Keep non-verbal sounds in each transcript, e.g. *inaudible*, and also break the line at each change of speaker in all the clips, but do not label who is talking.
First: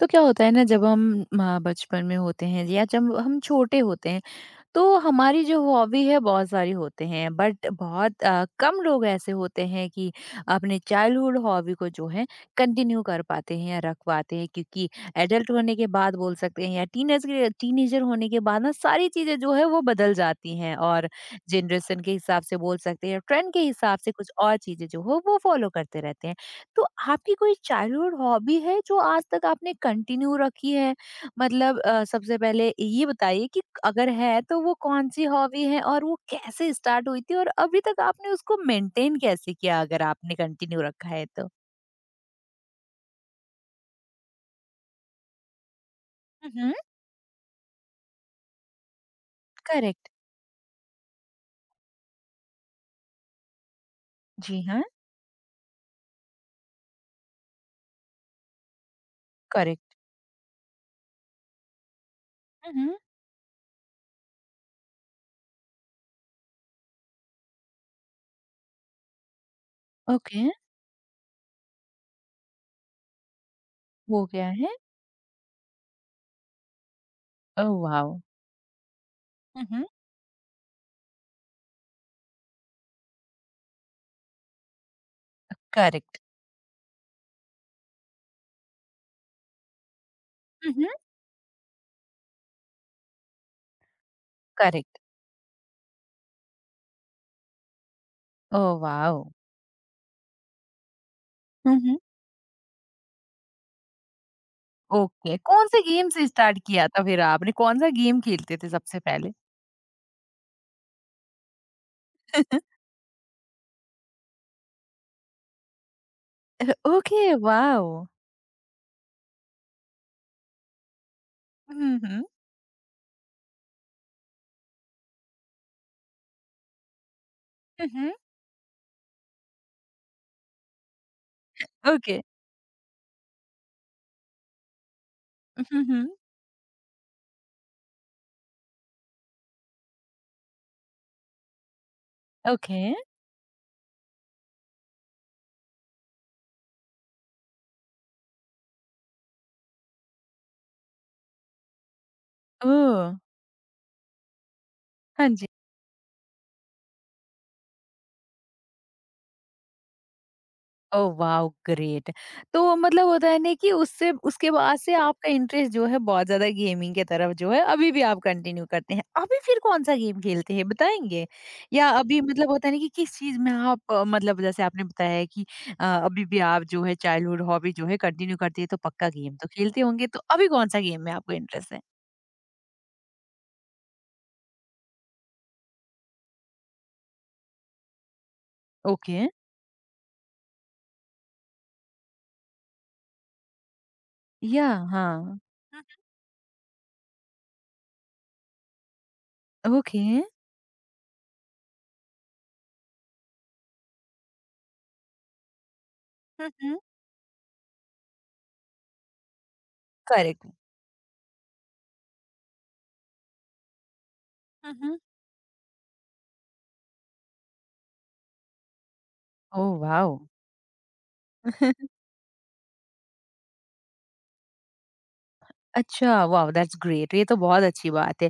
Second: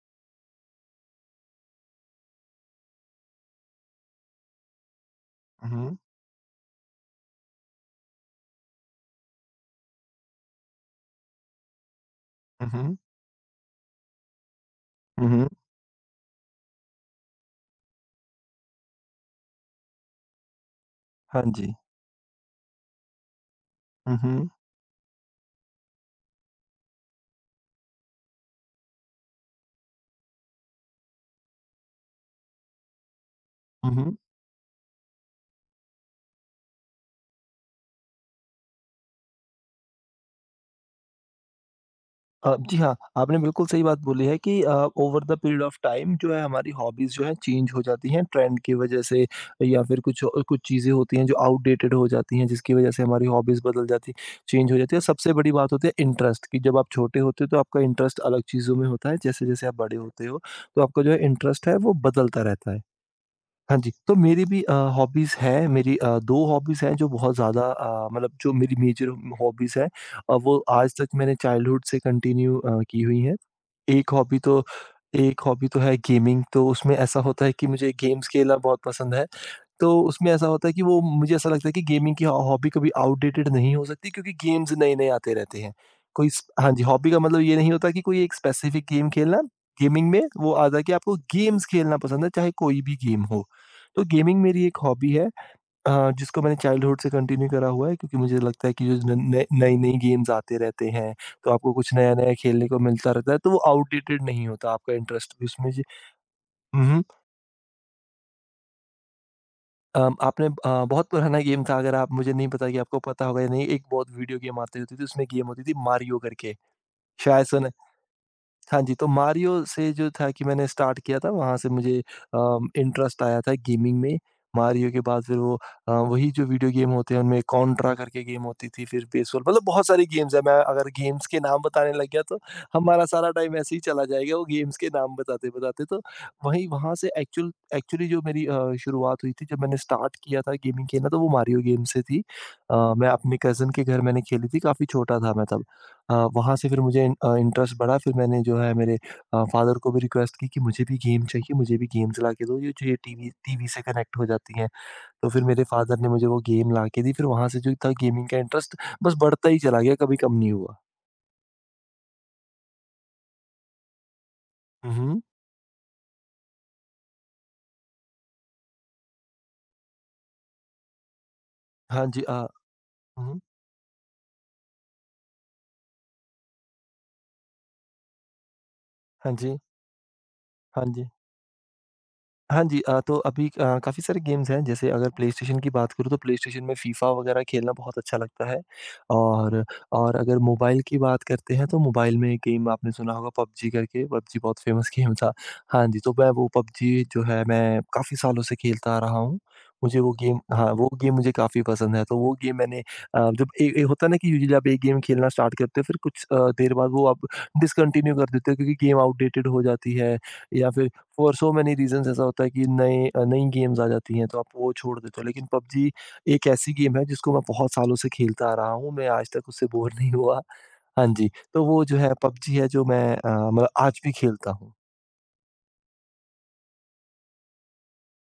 तो क्या होता है ना जब हम बचपन में होते हैं या जब हम छोटे होते हैं तो हमारी जो
हुँ, हुँ।
हॉबी है बहुत सारी होते हैं बट बहुत कम लोग ऐसे होते हैं कि अपने चाइल्डहुड हॉबी को जो है
हुँ, हुँ।
कंटिन्यू कर पाते हैं या रख पाते हैं क्योंकि
हुँ, हुँ।
एडल्ट होने के बाद बोल सकते हैं या टीनेजर होने के बाद ना सारी चीज़ें जो है वो बदल जाती हैं और
हाँ जी।
जनरेशन के हिसाब से बोल सकते हैं ट्रेंड के हिसाब से
हुँ,
कुछ
हुँ।
और चीज़ें जो हो वो फॉलो करते रहते हैं। तो आपकी कोई चाइल्डहुड हॉबी है जो आज तक आपने कंटिन्यू रखी है मतलब सबसे पहले ये बताइए कि
हुँ,
अगर
हुँ।
है तो वो कौन-सी हॉबी है और वो कैसे स्टार्ट हुई थी और अभी तक आपने उसको मेंटेन कैसे किया अगर आपने कंटिन्यू रखा है तो?
जी हाँ, आपने बिल्कुल सही बात बोली है कि over the period of time जो है हमारी
हुँ,
हॉबीज़ जो है चेंज हो जाती हैं ट्रेंड की वज़ह से या फिर
करेक्ट।
कुछ चीज़ें होती हैं जो आउटडेटेड हो जाती हैं जिसकी वज़ह से हमारी हॉबीज़ बदल जाती
जी
चेंज हो
हाँ,
जाती है। सबसे बड़ी बात होती है इंटरेस्ट की, जब आप छोटे होते हो तो आपका इंटरेस्ट अलग चीज़ों में होता है, जैसे-जैसे आप
करेक्ट।
बड़े होते हो तो आपका जो है इंटरेस्ट है वो बदलता
हुँ,
रहता है।
हुँ।
हाँ जी, तो मेरी भी हॉबीज़ हैं, मेरी अ, 2 हॉबीज़ हैं जो बहुत ज़्यादा अ, मतलब जो मेरी मेजर हॉबीज़ हैं,
ओके,
वो आज तक मैंने चाइल्डहुड से कंटिन्यू की हुई हैं। एक
वो
हॉबी
क्या
तो
है?
एक हॉबी तो है गेमिंग, तो उसमें ऐसा होता है कि
ओह
मुझे
वाओ!
गेम्स खेलना बहुत पसंद है।
हुँ, हुँ।
तो उसमें ऐसा होता है कि वो मुझे ऐसा लगता है कि गेमिंग की हॉबी कभी आउटडेटेड नहीं हो सकती क्योंकि गेम्स नए-नए आते रहते हैं।
करेक्ट,
कोई स हाँ जी, हॉबी का मतलब ये नहीं होता कि कोई एक स्पेसिफिक गेम खेलना, गेमिंग में वो
हुँ,
आता है
हुँ।
कि आपको गेम्स खेलना पसंद है, चाहे कोई भी गेम हो। तो गेमिंग मेरी एक
करेक्ट।
हॉबी है जिसको मैंने चाइल्डहुड से कंटिन्यू करा हुआ है क्योंकि मुझे लगता है
ओह
कि जो
वाओ!
नई-नई गेम्स आते रहते हैं तो आपको
हुँ,
कुछ
हुँ।
नया-नया खेलने को मिलता रहता है, तो वो आउटडेटेड नहीं होता आपका इंटरेस्ट
ओके,
भी उसमें।
कौन-से
जी।
गेम से स्टार्ट किया था
हम्म
फिर आपने? कौन-सा गेम खेलते थे सबसे पहले?
आपने अ, बहुत पुराना गेम था, अगर आप मुझे नहीं पता कि
*laughs*
आपको पता होगा या नहीं, एक बहुत वीडियो गेम आती होती थी उसमें गेम होती थी मारियो करके।
ओके,
शायद सुना।
वाओ!
हाँ जी, तो मारियो से जो था कि मैंने स्टार्ट किया था, वहाँ से
हुँ,
मुझे
हुँ।
इंटरेस्ट आया था गेमिंग में। मारियो के बाद फिर वो वही जो वीडियो गेम होते हैं उनमें
हुँ,
कॉन्ट्रा
हुँ।
करके गेम होती थी, फिर बेसबॉल, मतलब बहुत सारी गेम्स हैं। मैं अगर गेम्स के नाम बताने लग
ओके।
गया तो हमारा सारा टाइम ऐसे ही चला जाएगा वो गेम्स के नाम
हुँ,
बताते-बताते। तो
हुँ।
वहीं वहाँ से एक्चुअली जो मेरी शुरुआत हुई थी, जब मैंने स्टार्ट किया था गेमिंग खेलना, तो वो मारियो गेम से थी।
ओके।
मैं अपने कज़िन के घर मैंने खेली थी, काफ़ी छोटा था मैं तब। वहाँ से फिर मुझे इंटरेस्ट बढ़ा, फिर मैंने जो है मेरे फ़ादर को भी रिक्वेस्ट की कि मुझे भी गेम चाहिए, मुझे भी गेम्स लाके दो ये जो ये
ओह!
टीवी टीवी से कनेक्ट हो जाती हैं।
हाँ
तो फिर
जी।
मेरे फ़ादर ने मुझे वो गेम लाके दी, फिर वहाँ से जो था गेमिंग का इंटरेस्ट बस बढ़ता ही चला गया, कभी कम नहीं हुआ।
Oh wow! ग्रेट। तो मतलब होता है ना कि उससे उसके बाद
हुँ,
से
हुँ।
आपका इंटरेस्ट जो है बहुत ज़्यादा गेमिंग की तरफ जो है अभी भी आप कंटिन्यू करते हैं। अभी फिर कौन-सा गेम खेलते हैं बताएँगे? या
हाँ
अभी
जी, अ,
मतलब होता है ना कि किस चीज़
हुँ,
में आप मतलब जैसे आपने बताया है कि अभी भी आप जो है चाइल्डहुड हॉबी जो है कंटिन्यू करती है तो पक्का
हाँ
गेम तो
जी,
खेलते होंगे। तो अभी कौन-सा
हाँ
गेम
जी।
में आपको इंटरेस्ट है?
हाँ जी, तो अभी अ, काफ़ी सारे गेम्स हैं, जैसे अगर प्लेस्टेशन की बात करूँ तो प्लेस्टेशन में फीफा वगैरह खेलना बहुत अच्छा लगता है,
ओके।
और अगर मोबाइल की बात करते हैं, तो मोबाइल में एक गेम आपने सुना होगा पबजी करके, पबजी बहुत
याह!
फेमस गेम
हाँ।
था।
हुँ,
हाँ जी, तो मैं वो पबजी जो है मैं काफ़ी सालों से खेलता आ रहा हूँ।
हुँ।
मुझे
ओके।
वो गेम हाँ, वो गेम मुझे काफ़ी पसंद है, तो वो गेम मैंने अ, जब ए ए होता है ना कि यूजुअली आप एक गेम खेलना स्टार्ट करते हो, फिर कुछ
हुँ,
देर
हुँ।
बाद वो आप डिसकंटिन्यू कर देते हो क्योंकि गेम आउटडेटेड हो जाती है,
करेक्ट।
या फिर फॉर सो मेनी रीज़न्स ऐसा होता है कि नई गेम्स आ जाती हैं, तो आप वो
हुँ, हुँ।
छोड़ देते हो। लेकिन पबजी एक ऐसी गेम है जिसको मैं बहुत सालों से खेलता आ रहा हूँ, मैं आज तक उससे
ओह
बोर
वाओ!
नहीं हुआ। हाँ जी, तो वो
*laughs*
जो है पबजी है जो मैं मतलब आज भी खेलता हूँ।
अच्छा, वाओ! दैट्स ग्रेट ये तो बहुत अच्छी बात है।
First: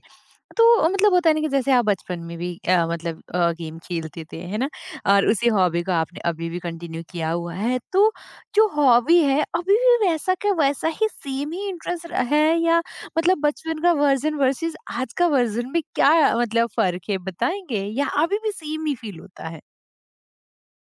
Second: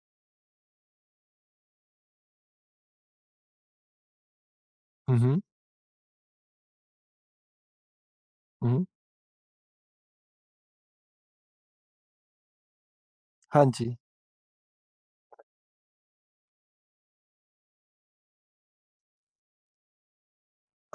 तो मतलब होता है ना कि जैसे आप बचपन में भी मतलब गेम खेलते थे, है ना?
हुँ,
और
हुँ।
उसी हॉबी को आपने अभी भी कंटिन्यू किया हुआ है। तो जो
हुँ, हुँ।
हॉबी है अभी भी वैसा का वैसा ही सेम ही इंटरेस्ट र है या मतलब
हाँ
बचपन का
जी।
वर्ज़न वर्सेस आज का वर्ज़न में क्या मतलब फ़र्क है बताएँगे? या अभी भी सेम ही फ़ील होता है?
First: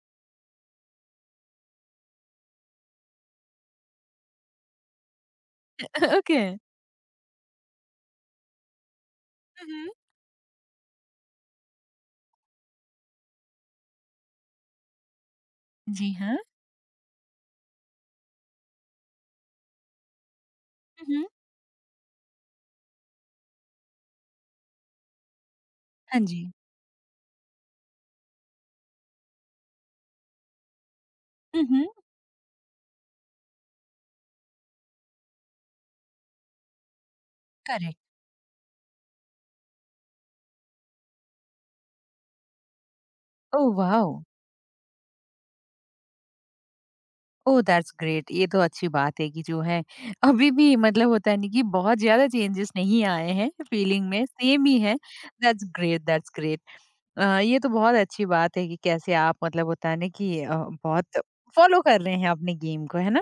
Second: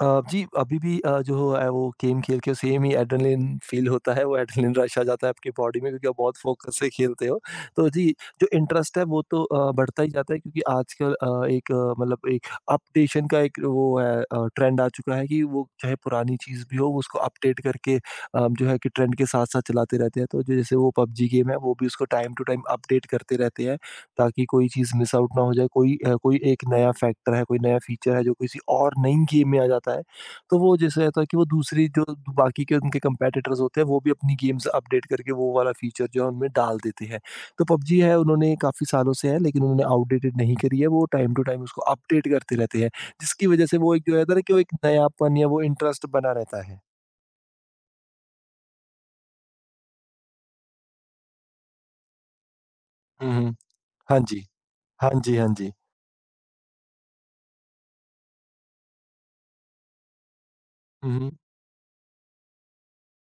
अ, जी, अभी भी अ, जो है वो गेम खेल के सेम ही एड्रेनलिन फ़ील होता है, वो एड्रेनलिन रश आ जाता है आपकी बॉडी में क्योंकि आप
*laughs*
बहुत
ओके।
फ़ोकस से खेलते हो। तो जी, जो इंटरेस्ट है वो तो
हुँ, हुँ।
बढ़ता ही जाता है क्योंकि आजकल मतलब एक अपडेशन का एक वो है ट्रेंड आ चुका है कि वो चाहे
जी हाँ।
पुरानी चीज़ भी हो, वो उसको अपडेट करके जो है कि ट्रेंड के साथ-साथ चलाते रहते हैं। तो जो जैसे वो
हुँ, हुँ।
पबजी गेम है, वो भी उसको टाइम टू टाइम अपडेट करते रहते हैं। ताकि कोई चीज़ मिस आउट ना हो जाए, कोई अ,
हाँ
कोई
जी।
एक नया फैक्टर है, कोई नया फीचर है जो किसी और नई गेम में आ जाता है, तो वो जैसे रहता है कि वो
हुँ, हुँ।
दूसरी जो बाकी के उनके कम्पेटिटर्स होते हैं, वो भी अपनी गेम्स अपडेट करके वो वाला फीचर जो है उनमें डाल देते हैं। तो
करेक्ट।
पबजी है उन्होंने काफ़ी सालों से है, लेकिन उन्होंने आउटडेटेड नहीं करी है, वो टाइम टू टाइम उसको अपडेट करते रहते हैं, जिसकी वज़ह
ओह
से वो एक
वाओ!
जो रहता है ना कि वो एक नयापन या वो इंटरेस्ट बना रहता है।
ओह! दैट्स ग्रेट ये तो अच्छी बात है कि जो है अभी भी मतलब होता है ना कि बहुत ज़्यादा चेंजेस नहीं आए
हुँ,
हैं
हुँ।
फीलिंग
हाँ
में,
जी।
सेम ही है।
हाँ जी, हाँ
दैट्स
जी।
Great, that's great. ये तो बहुत अच्छी बात है कि कैसे आप मतलब होता है ना कि
हुँ,
बहुत
हुँ।
फॉलो कर रहे हैं अपने गेम को, है ना?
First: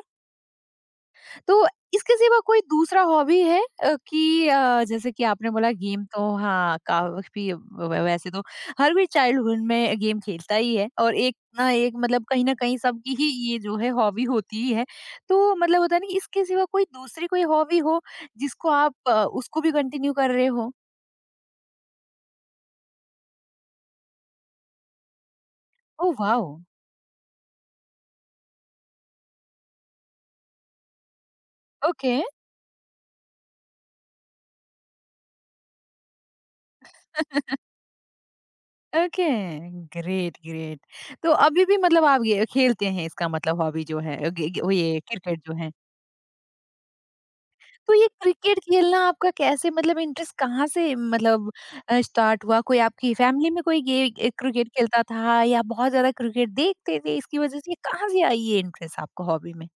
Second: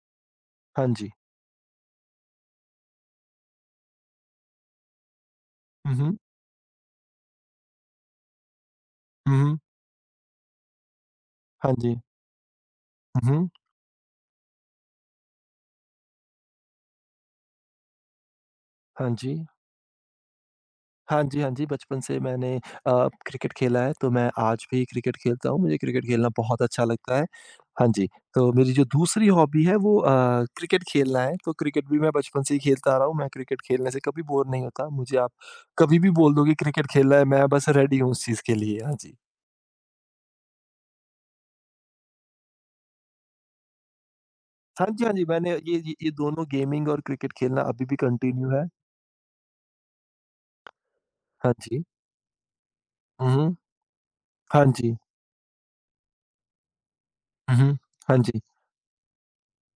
हाँ जी।
तो इसके सिवा कोई दूसरा हॉबी है कि जैसे कि आपने बोला
हुँ,
गेम
हुँ।
तो हाँ, काफ़ी व वैसे तो हर कोई
हुँ, हुँ।
चाइल्डहुड में गेम खेलता ही है और एक ना
हाँ
एक
जी।
मतलब कहीं न कहीं सबकी ही
हुँ, हुँ।
ये जो है हॉबी होती ही है। तो मतलब होता है ना कि इसके सिवा कोई दूसरी कोई हॉबी हो जिसको आप
हाँ जी।
उसको भी कंटिन्यू कर रहे हो?
हाँ जी, हाँ जी, बचपन से मैंने क्रिकेट खेला है, तो मैं आज भी क्रिकेट खेलता हूँ, मुझे क्रिकेट
ओह
खेलना
वाओ!
बहुत अच्छा लगता है। हाँ जी, तो मेरी जो दूसरी हॉबी है वो क्रिकेट खेलना है, तो क्रिकेट भी मैं
ओके,
बचपन से ही खेलता आ रहा हूँ, मैं क्रिकेट खेलने से कभी बोर नहीं होता। मुझे आप कभी भी बोल दो कि क्रिकेट खेलना है, मैं बस रेडी हूँ इस चीज़ के लिए। हाँ जी।
Okay, great, great. तो अभी भी मतलब आप ये खेलते हैं इसका मतलब हॉबी जो है गे गे वो
हाँ
ये
जी, हाँ जी,
क्रिकेट
मैंने
जो है?
ये ये दोनों गेमिंग और क्रिकेट खेलना अभी
तो
भी
ये
कंटिन्यू
क्रिकेट
है।
खेलना आपका कैसे मतलब इंटरेस्ट कहाँ से मतलब
हाँ जी।
स्टार्ट हुआ? कोई आपकी
हुँ,
फैमिली
हुँ।
में कोई ये
हाँ
क्रिकेट
जी।
खेलता था या बहुत ज़्यादा क्रिकेट देखते थे इसकी
हुँ,
वज़ह से ये
हुँ।
कहाँ
हाँ
से आई
जी।
ये इंटरेस्ट आपको हॉबी में?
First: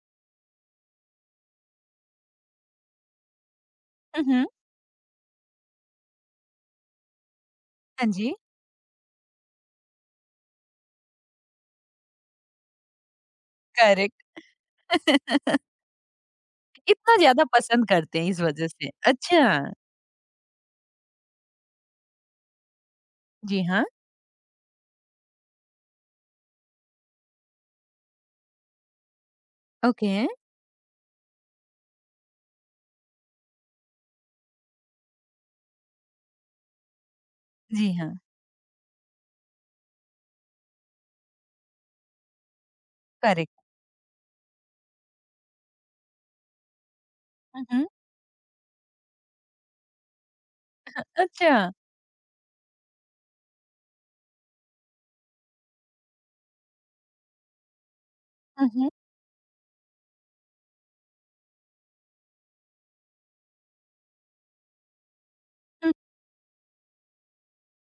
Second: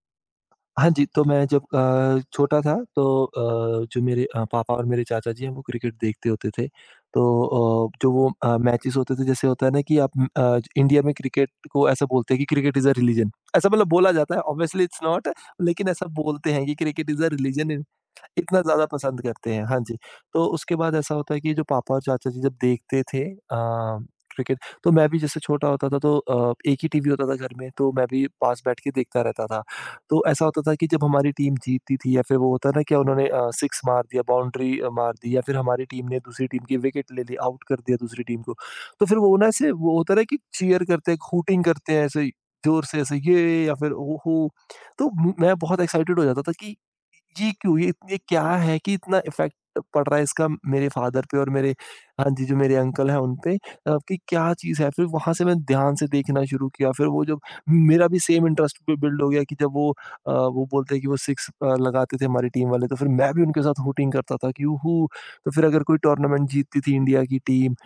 हाँ जी, तो मैं जब छोटा था, तो जो
हुँ,
मेरे
हुँ।
पापा और मेरे चाचा जी हैं वो क्रिकेट देखते होते थे। तो
हाँ
जो वो
जी।
मैचेस होते थे जैसे होता है ना कि आप इंडिया में क्रिकेट को ऐसा बोलते हैं कि क्रिकेट इज़ अ रिलिजन, ऐसा मतलब बोला
करेक्ट।
जाता है। ऑब्वियसली इट्स नॉट, लेकिन ऐसा बोलते हैं कि क्रिकेट
इतना
इज़ अ
ज़्यादा
रिलिजन इन
पसंद करते हैं इस
इतना
वज़ह
ज़्यादा
से।
पसंद करते हैं,
अच्छा।
हाँ जी। तो उसके बाद ऐसा होता है कि जो पापा और चाचा जी जब देखते थे
जी हाँ।
क्रिकेट, तो मैं भी जैसे छोटा होता था, तो एक ही टीवी होता था घर में, तो मैं भी पास बैठ के देखता रहता था।
ओके।
तो ऐसा होता था कि जब हमारी टीम जीतती थी या फिर वो होता है ना कि उन्होंने सिक्स मार दिया, बाउंड्री मार दी, या फिर हमारी टीम ने दूसरी टीम की विकेट ले ली, आउट कर
जी
दिया
हाँ।
दूसरी टीम को। तो फिर वो ना ऐसे वो होता है ना कि चीयर करते हैं, हूटिंग करते हैं ऐसे ज़ोर से, ऐसे
करेक्ट।
ये या फिर ओ हो। तो म मैं बहुत एक्साइटेड हो जाता था कि ये
हुँ,
क्यों?
हुँ।
ये क्या है कि इतना इफ़ेक्ट पड़ रहा है इसका मेरे फ़ादर पे और
अच्छा।
मेरे हाँ जी, जो मेरे अंकल हैं उन पे कि क्या चीज़ है? फिर वहाँ से मैंने ध्यान से देखना शुरू किया, फिर वो जब मेरा भी सेम
हुँ,
इंटरेस्ट
हुँ।
बि बिल्ड हो गया कि जब वो वो बोलते हैं कि वो 6 लगाते थे हमारी टीम वाले, तो फिर मैं भी उनके साथ हूटिंग करता था कि "वूहू!" तो फिर अगर
हुँ।
कोई टूर्नामेंट जीतती थी इंडिया की टीम,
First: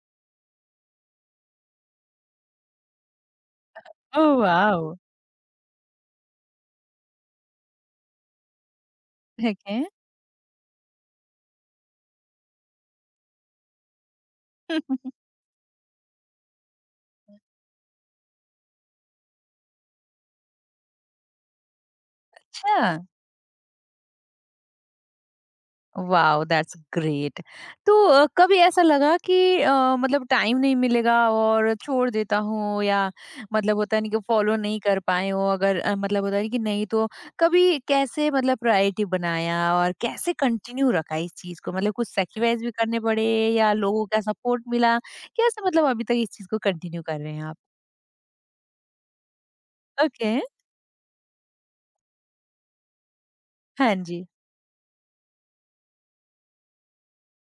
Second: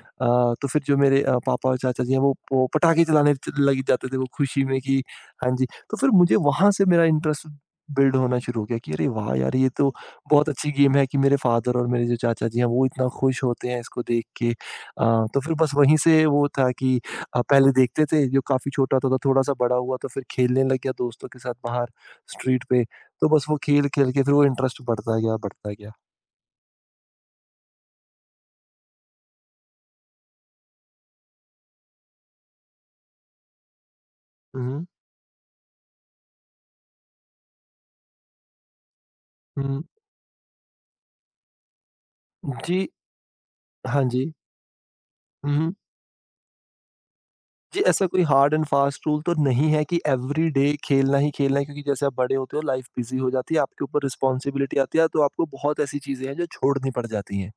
तो फिर जो मेरे पापा और चाचा जी हैं वो पटाखे चलाने लग जाते थे वो
ओह
खुशी में
वाओ!
कि हाँ जी। तो फिर मुझे वहाँ से मेरा इंटरेस्ट बिल्ड होना शुरू हो गया कि अरे वाह यार ये
ओके।
तो बहुत अच्छी गेम है कि मेरे फादर और मेरे जो चाचा जी हैं वो इतना खुश होते हैं इसको देख के
*laughs*
तो फिर बस वहीं से वो था कि पहले देखते थे जो काफ़ी छोटा होता था, थोड़ा सा बड़ा हुआ तो फिर खेलने लग गया दोस्तों के साथ बाहर स्ट्रीट
अच्छा।
पे। तो बस वो खेल खेल के फिर वो इंटरेस्ट बढ़ता गया बढ़ता गया।
Wow that's great. तो कभी ऐसा लगा कि मतलब टाइम नहीं मिलेगा और छोड़ देता हूँ या मतलब होता नहीं कि फॉलो नहीं
हम्म
कर पाए हो अगर मतलब होता नहीं कि नहीं तो कभी कैसे मतलब प्रायोरिटी बनाया
हम्म,
और कैसे कंटिन्यू रखा इस चीज को मतलब कुछ सेक्रीफाइस भी
जी।
करने पड़े या
हाँ
लोगों का
जी।
सपोर्ट मिला कैसे मतलब अभी तक इस चीज को कंटिन्यू कर रहे हैं आप?
जी, ऐसा कोई हार्ड एंड फास्ट रूल तो नहीं है कि
ओके।
एवरीडे खेलना ही खेलना है क्योंकि जैसे आप बड़े होते हो लाइफ बिज़ी हो जाती है, आपके
हाँ
ऊपर
जी।
रिस्पॉन्सिबिलिटी आती है, तो आपको बहुत ऐसी चीज़ें हैं जो छोड़नी पड़ जाती हैं।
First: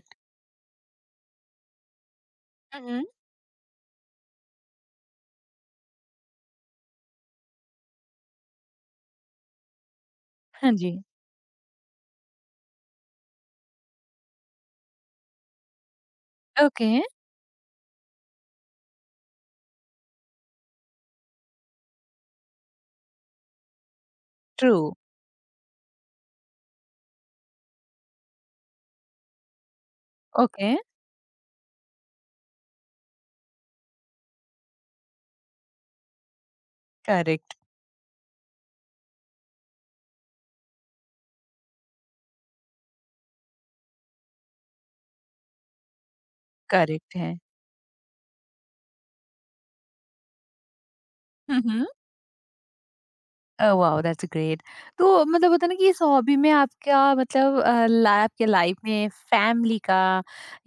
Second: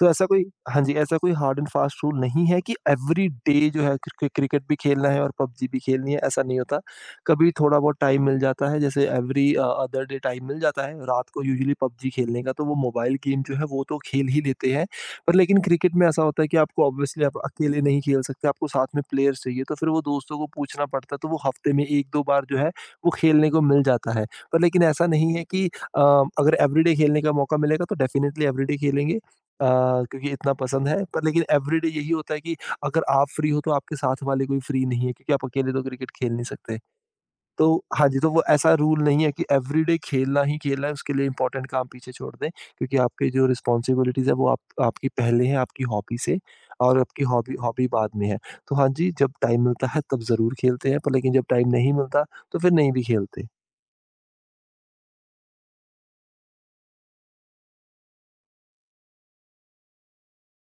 तो ऐसा कोई हाँ जी, ऐसा कोई हार्ड एंड फास्ट रूल नहीं है कि
हम्म।
एवरीडे जो है क्रिकेट भी खेलना है और पबजी भी खेलनी है, ऐसा नहीं होता। कभी थोड़ा बहुत टाइम मिल जाता है, जैसे अदर डे टाइम मिल
हाँ
जाता है,
जी।
रात को यूजुअली पबजी खेलने का, तो वो मोबाइल गेम जो है वो तो खेल ही लेते हैं। पर लेकिन क्रिकेट में ऐसा होता है कि आपको
ओके।
ऑब्वियसली आप अकेले नहीं खेल सकते, आपको साथ में प्लेयर्स चाहिए, तो फिर वो दोस्तों को पूछना पड़ता है, तो वो हफ्ते में 1-2 बार जो है वो खेलने को मिल जाता है। पर
ट्रू।
लेकिन ऐसा नहीं है कि अगर एवरीडे खेलने का मौका मिलेगा तो डेफिनिटली एवरीडे खेलेंगे। अ, क्योंकि इतना
ओके।
पसंद है पर लेकिन एवरीडे यही होता है कि अगर आप फ्री हो तो आपके साथ वाले कोई फ्री नहीं है क्योंकि आप अकेले तो क्रिकेट खेल नहीं सकते।
करेक्ट।
तो हाँ जी, तो वो ऐसा रूल नहीं है कि एवरीडे खेलना ही खेलना है उसके लिए इम्पोर्टेंट काम पीछे छोड़ दें क्योंकि आपके जो रिस्पॉन्सिबिलिटीज़ है वो आप आपकी पहले है आपकी हॉबी से और
करेक्ट
आपकी
है।
हॉबी हॉबी बाद में है। तो हाँ जी, जब टाइम मिलता है तब ज़रूर खेलते हैं पर लेकिन जब टाइम
हम्म।
नहीं मिलता तो फिर नहीं भी खेलते।
Oh wow that's great. तो मतलब होता है ना कि इस हॉबी में आपका मतलब अ, ला आपके लाइफ में फैमिली का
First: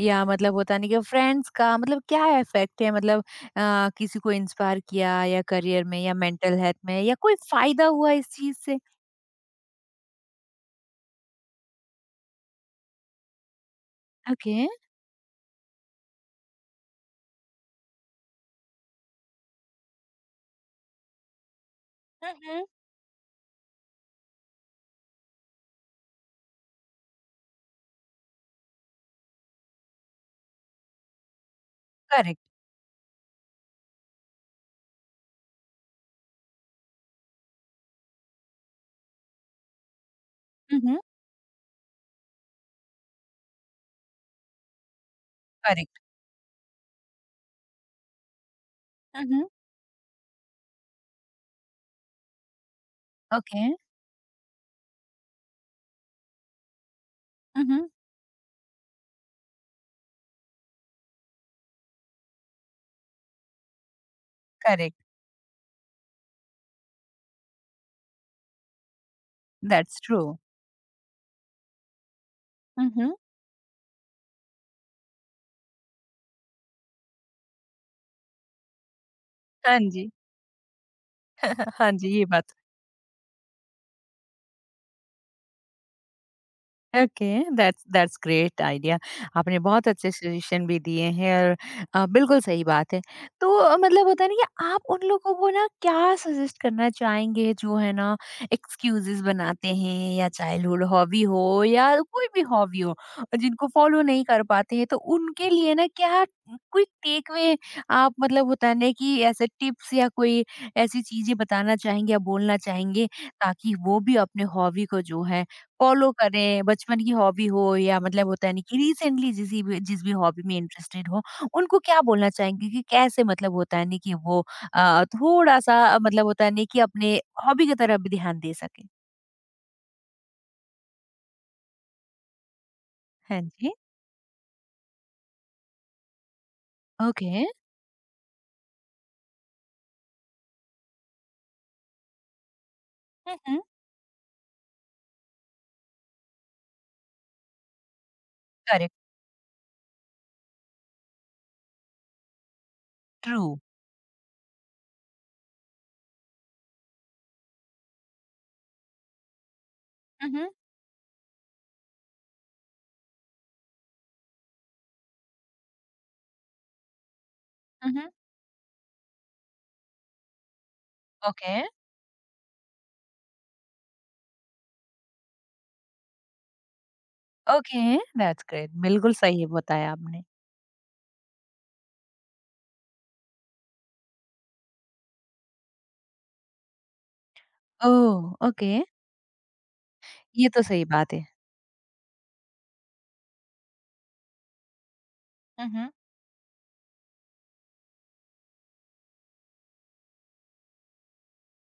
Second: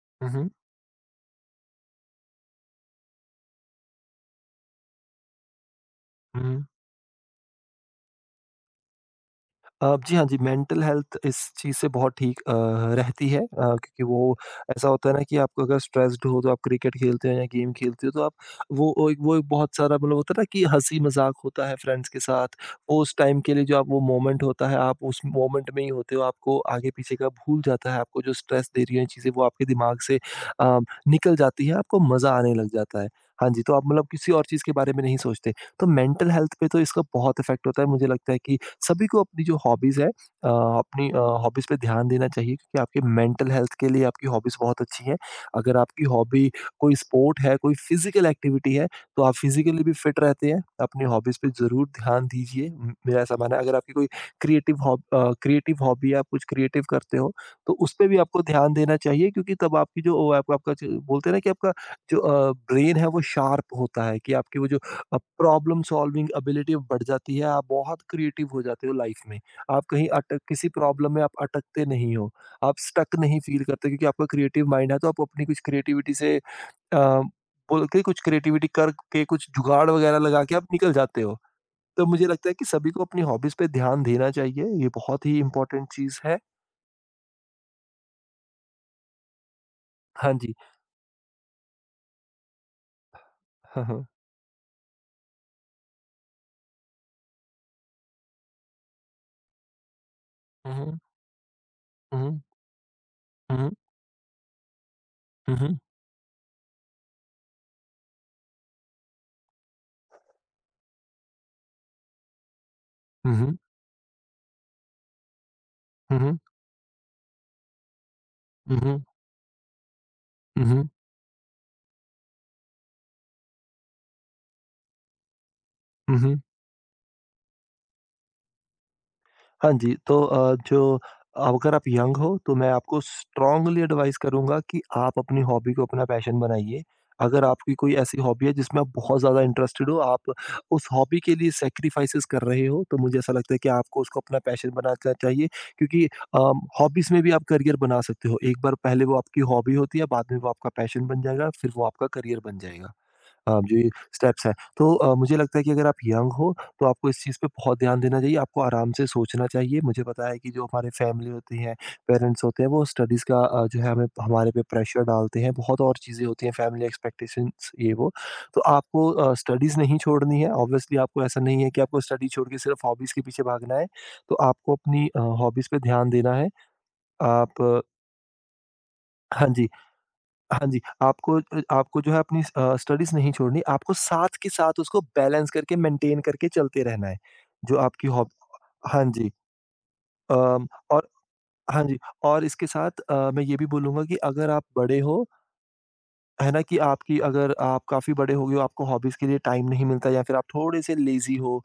या
हुँ, हुँ।
मतलब होता नहीं कि फ्रेंड्स का मतलब क्या इफेक्ट है मतलब किसी को इंस्पायर किया या करियर में या मेंटल
हुँ।
हेल्थ में या कोई फायदा हुआ इस चीज़ से?
जी हाँ जी, मेंटल हेल्थ इस चीज़ से बहुत ठीक रहती है क्योंकि वो
ओके।
ऐसा होता है ना कि आपको अगर स्ट्रेस्ड हो तो आप क्रिकेट खेलते हो या गेम खेलते हो तो आप वो एक बहुत सारा मतलब होता है ना कि हँसी-मज़ाक होता है फ्रेंड्स के साथ,
Mhm.
वो उस टाइम के लिए जो आप वो मोमेंट होता है, आप उस मोमेंट में ही होते हो, आपको आगे-पीछे का भूल जाता है, आपको जो स्ट्रेस दे रही हैं चीज़ें वो आपके दिमाग से अ, निकल जाती है, आपको मज़ा
करेक्ट।
आने लग जाता है। हाँ जी, तो आप मतलब किसी और चीज़ के बारे में नहीं सोचते। तो मेंटल हेल्थ पे तो इसका बहुत इफ़ेक्ट होता है, मुझे लगता है कि सभी को अपनी जो हॉबीज़ है अ,
हुँ, हुँ।
अपनी अ, हॉबीज़ पे ध्यान देना चाहिए क्योंकि आपके मेंटल हेल्थ के लिए आपकी हॉबीज़ बहुत अच्छी हैं। अगर
करेक्ट।
आपकी हॉबी कोई स्पोर्ट है, कोई फिज़िकल एक्टिविटी है, तो आप
Mhm.
फिज़िकली भी फिट रहते हैं। अपनी हॉबीज़ पे ज़रूर ध्यान दीजिए। म मेरा ऐसा मानना है
ओके।
अगर आपकी कोई क्रिएटिव हॉबी है, आप कुछ क्रिएटिव करते हो, तो
Mhm.
उसपे भी आपको ध्यान देना चाहिए क्योंकि तब आपकी जो वो आपका आपका जो बोलते हैं ना कि आपका जो ब्रेन है वो शार्प होता है कि आपकी वो जो
करेक्ट।
अब प्रॉब्लम सॉल्विंग एबिलिटी बढ़ जाती है, आप बहुत क्रिएटिव हो जाते हो लाइफ में। आप
दैट्स
कहीं
ट्रू।
अटक किसी प्रॉब्लम में आप अटकते नहीं हो, आप
Mhm.
स्टक नहीं फ़ील करते क्योंकि आपका क्रिएटिव माइंड है तो आप अपनी कुछ क्रिएटिविटी से अ, बोल के कुछ क्रिएटिविटी करके कुछ
हाँ
जुगाड़
जी।
वगैरह लगा के आप निकल जाते हो।
हाँ
तो
जी, ये
मुझे
बात
लगता है कि सभी को अपनी हॉबीज़ पे ध्यान देना चाहिए, ये बहुत ही इम्पोर्टेंट चीज़ है।
Okay, that's that's great idea. आपने बहुत अच्छे
हाँ जी।
सजेशन भी दिए हैं और बिल्कुल सही बात है। तो
हाँ, हाँ।
मतलब होता है ना कि आप उन लोगों को ना क्या सजेस्ट करना चाहेंगे जो है ना एक्सक्यूज़ेज़ बनाते हैं या
हुँ,
चाइल्डहुड
हुँ।
हॉबी हो या
हुँ,
कोई भी
हुँ।
हॉबी हो जिनको
हुँ,
फॉलो नहीं कर पाते हैं तो उनके लिए
हुँ।
ना क्या क्विक टेक अवे आप मतलब होता है ना कि ऐसे टिप्स या कोई ऐसी चीज़ें बताना चाहेंगे या बोलना चाहेंगे
हुँ, हुँ।
ताकि वो भी अपने हॉबी को जो है फ़ॉलो
हुँ, हुँ।
करें, बचपन की हॉबी हो या मतलब होता है ना कि
हुँ, हुँ।
रिसेंटली जिस भी हॉबी में
हुँ, हुँ।
इंटरेस्टेड हो, उनको क्या बोलना चाहेंगे कि कैसे मतलब होता है ना कि वो थोड़ा-सा
हुँ,
मतलब
हुँ।
होता है ना कि अपने हॉबी की तरफ भी ध्यान दे सकें?
हाँ जी, तो अ, जो अगर आप यंग हो तो मैं आपको
हाँ जी।
स्ट्रांगली एडवाइस करूँगा कि आप अपनी हॉबी को अपना पैशन बनाइए।
ओके।
अगर आपकी कोई ऐसी हॉबी है जिसमें आप बहुत ज़्यादा इंटरेस्टेड हो, आप उस हॉबी के लिए सैक्रिफाइसेज़ कर रहे हो, तो मुझे ऐसा
हुँ,
लगता है
हुँ।
कि आपको उसको अपना पैशन बनाना चाहिए क्योंकि अ, हॉबीज़ में भी आप करियर बना सकते हो। एक बार
करेक्ट,
पहले वो आपकी हॉबी होती है, बाद में वो आपका पैशन बन जाएगा, फिर वो आपका करियर बन जाएगा।
ट्रू।
हाँ, जो ये स्टेप्स हैं। तो मुझे लगता है कि अगर आप यंग हो तो आपको इस चीज़ पे बहुत ध्यान देना चाहिए, आपको आराम से सोचना चाहिए। मुझे
हुँ,
पता है
हुँ,
कि जो हमारे फैमिली होती है, पेरेंट्स होते हैं, वो स्टडीज़ का जो है हमें हमारे पे प्रेशर डालते हैं, बहुत और चीज़ें होती हैं फैमिली एक्सपेक्टेशंस
हुँ,
ये
हुँ।
वो। तो आपको स्टडीज़ नहीं छोड़नी है, ऑब्वियसली आपको ऐसा
ओके,
नहीं है कि आपको स्टडी छोड़ के सिर्फ हॉबीज़ के पीछे भागना है। तो आपको अपनी हॉबीज़ पे ध्यान देना है। आप
ओके,
अ,
दैट्स ग्रेट। बिल्कुल सही
हाँ जी।
बताया आपने।
हाँ जी, आपको आपको जो है अपनी स्टडीज़ नहीं छोड़नी, आपको साथ के साथ उसको बैलेंस करके मेंटेन करके चलते रहना है, जो आपकी
ओह!
हॉब
ओके,
हाँ जी,
ये तो सही
और
बात है।
हाँ जी, और इसके साथ मैं ये भी बोलूँगा कि अगर आप बड़े हो
हुँ, हुँ।
है ना कि आपकी अगर आप काफ़ी बड़े हो गए हो, आपको हॉबीज़ के लिए टाइम नहीं मिलता या फिर आप थोड़े-से लेज़ी हो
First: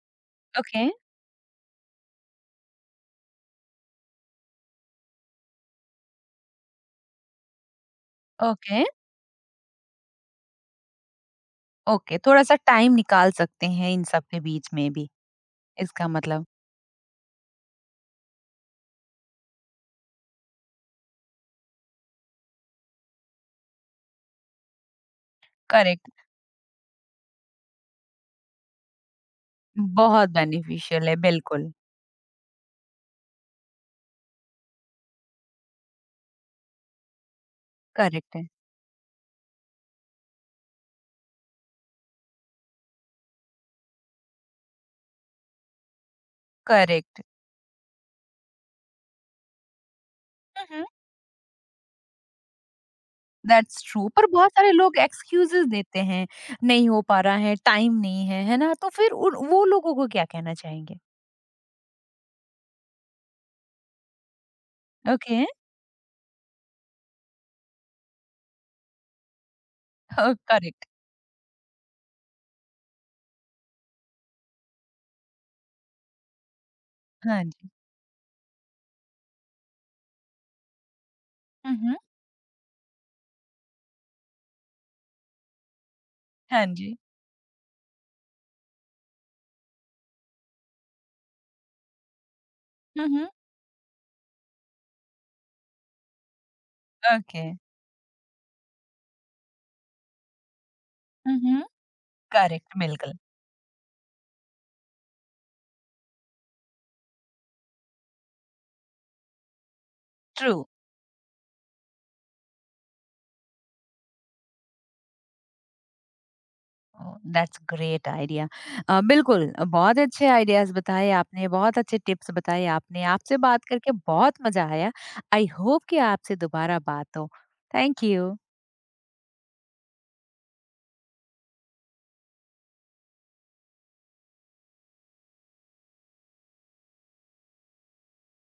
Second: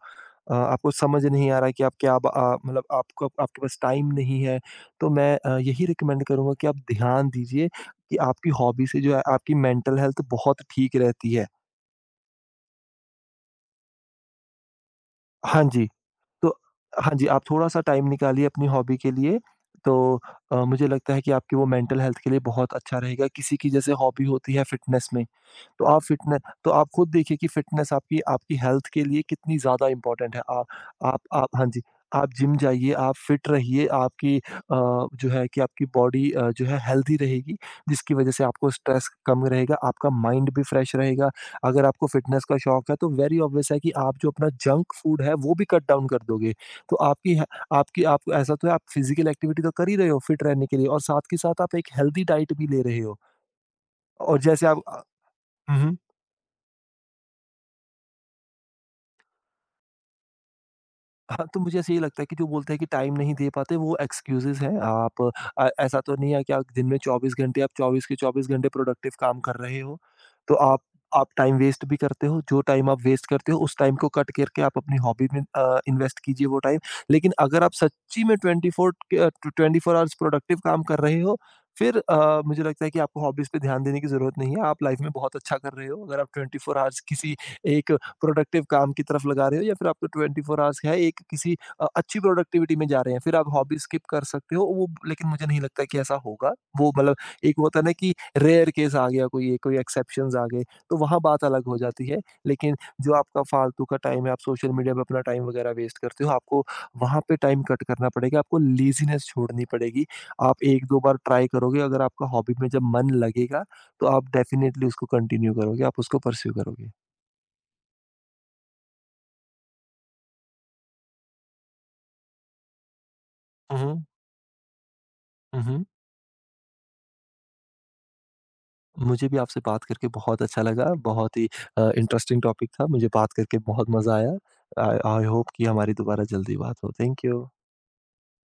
ओके,
आपको समझ नहीं आ रहा है कि आप क्या ब अ, मतलब आपको आपके पास टाइम नहीं है, तो मैं यही रिकमेंड करूँगा कि आप ध्यान दीजिए कि आपकी
ओके,
हॉबी से जो है आपकी मेंटल हेल्थ बहुत ठीक रहती है।
ओके, थोड़ा-सा टाइम निकाल सकते हैं इन सब के बीच में भी,
हाँ जी,
इसका मतलब
तो हाँ जी, आप थोड़ा-सा टाइम निकालिए अपनी हॉबी के लिए, तो मुझे लगता है कि आपकी वो मेंटल हेल्थ के लिए बहुत अच्छा रहेगा। किसी की जैसे हॉबी होती है फिटनेस में तो आप
करेक्ट,
फिटने तो आप खुद देखिए कि फिटनेस आपकी आपकी हेल्थ के लिए कितनी ज़्यादा
बहुत
इम्पोर्टेंट है। आ
बेनिफिशियल है,
आप हाँ
बिल्कुल।
जी, आप जिम जाइए, आप फिट रहिए, आपकी जो है कि आपकी बॉडी जो है हेल्दी रहेगी, जिसकी वज़ह
करेक्ट है,
से आपको स्ट्रेस कम रहेगा, आपका माइंड भी फ्रेश रहेगा। अगर आपको फिटनेस का शौक है, तो वेरी ऑब्वियस है कि आप जो अपना जंक फूड है, वो भी कट डाउन कर दोगे। तो
करेक्ट।
आपकी ह आपकी आप ऐसा तो है आप फिज़िकल एक्टिविटी तो कर ही रहे हो फिट
हुँ,
रहने के
हुँ,
लिए और साथ के साथ आप एक हेल्दी डाइट भी ले रहे हो।
दैट्स ट्रू पर
और
बहुत
जैसे
सारे लोग एक्सक्यूज़ेज़
हुँ, हुँ।
देते हैं, नहीं हो पा रहा है, टाइम नहीं है, है ना? तो फिर उन वो लोगों को क्या कहना चाहेंगे?
हाँ, तो मुझे ऐसे ही लगता है कि जो बोलते हैं कि टाइम नहीं दे पाते वो एक्सक्यूज़ेज़ हैं। आप
ओके,
ऐसा तो नहीं है कि आप दिन में 24 के 24 घंटे प्रोडक्टिव काम कर रहे हो।
*laughs* ओ
तो आप
करेक्ट,
आप टाइम वेस्ट भी करते हो, जो टाइम आप वेस्ट करते हो उस टाइम को कट करके आप अपनी हॉबी में इन्वेस्ट कीजिए वो टाइम। लेकिन
हाँ
अगर
जी।
आप सच्ची में 24 आवर्स प्रोडक्टिव काम कर रहे हो,
हुँ, हुँ,
फिर मुझे लगता है कि आपको हॉबीज़ पे ध्यान देने की ज़रूरत नहीं है। आप लाइफ़ में बहुत अच्छा कर रहे हो। अगर आप
हाँ
24
जी।
आवर्स किसी एक प्रोडक्टिव काम की तरफ लगा रहे हो या फिर आपको 24 आवर्स है एक किसी अच्छी प्रोडक्टिविटी में जा
हुँ,
रहे हैं
हुँ,
फिर आप हॉबी स्किप कर सकते हो वो लेकिन मुझे नहीं लगता कि ऐसा होगा। वो मतलब
ओके।
एक होता है ना कि रेयर केस आ गया कोई कोई एक्सेप्शंस आ गए तो वहाँ
हुँ,
बात
हुँ।
अलग हो जाती है लेकिन
करेक्ट,
जो
बिल्कुल,
आपका फालतू का टाइम है आप सोशल मीडिया पे अपना टाइम वगैरह वेस्ट करते हो आपको वहाँ पे टाइम कट करना पड़ेगा आपको लेजीनेस छोड़नी पड़ेगी।
ट्रू।
आप एक दो बार ट्राई करोगे अगर आपका हॉबी में जब मन लगेगा तो आप डेफिनेटली उसको कंटिन्यू करोगे आप उसको परस्यू करोगे।
Oh, that's great idea. बिल्कुल बहुत अच्छे आइडियाज़ बताए आपने, बहुत अच्छे टिप्स बताए आपने। आपसे बात करके
हम्म।
बहुत मज़ा आया। I hope
hmm.
कि आपसे दोबारा बात हो। Thank you.
मुझे भी आपसे बात करके बहुत अच्छा लगा। बहुत ही इंटरेस्टिंग टॉपिक था। मुझे बात करके बहुत मज़ा आया। आई आई होप कि हमारी दोबारा जल्दी बात हो। Thank you.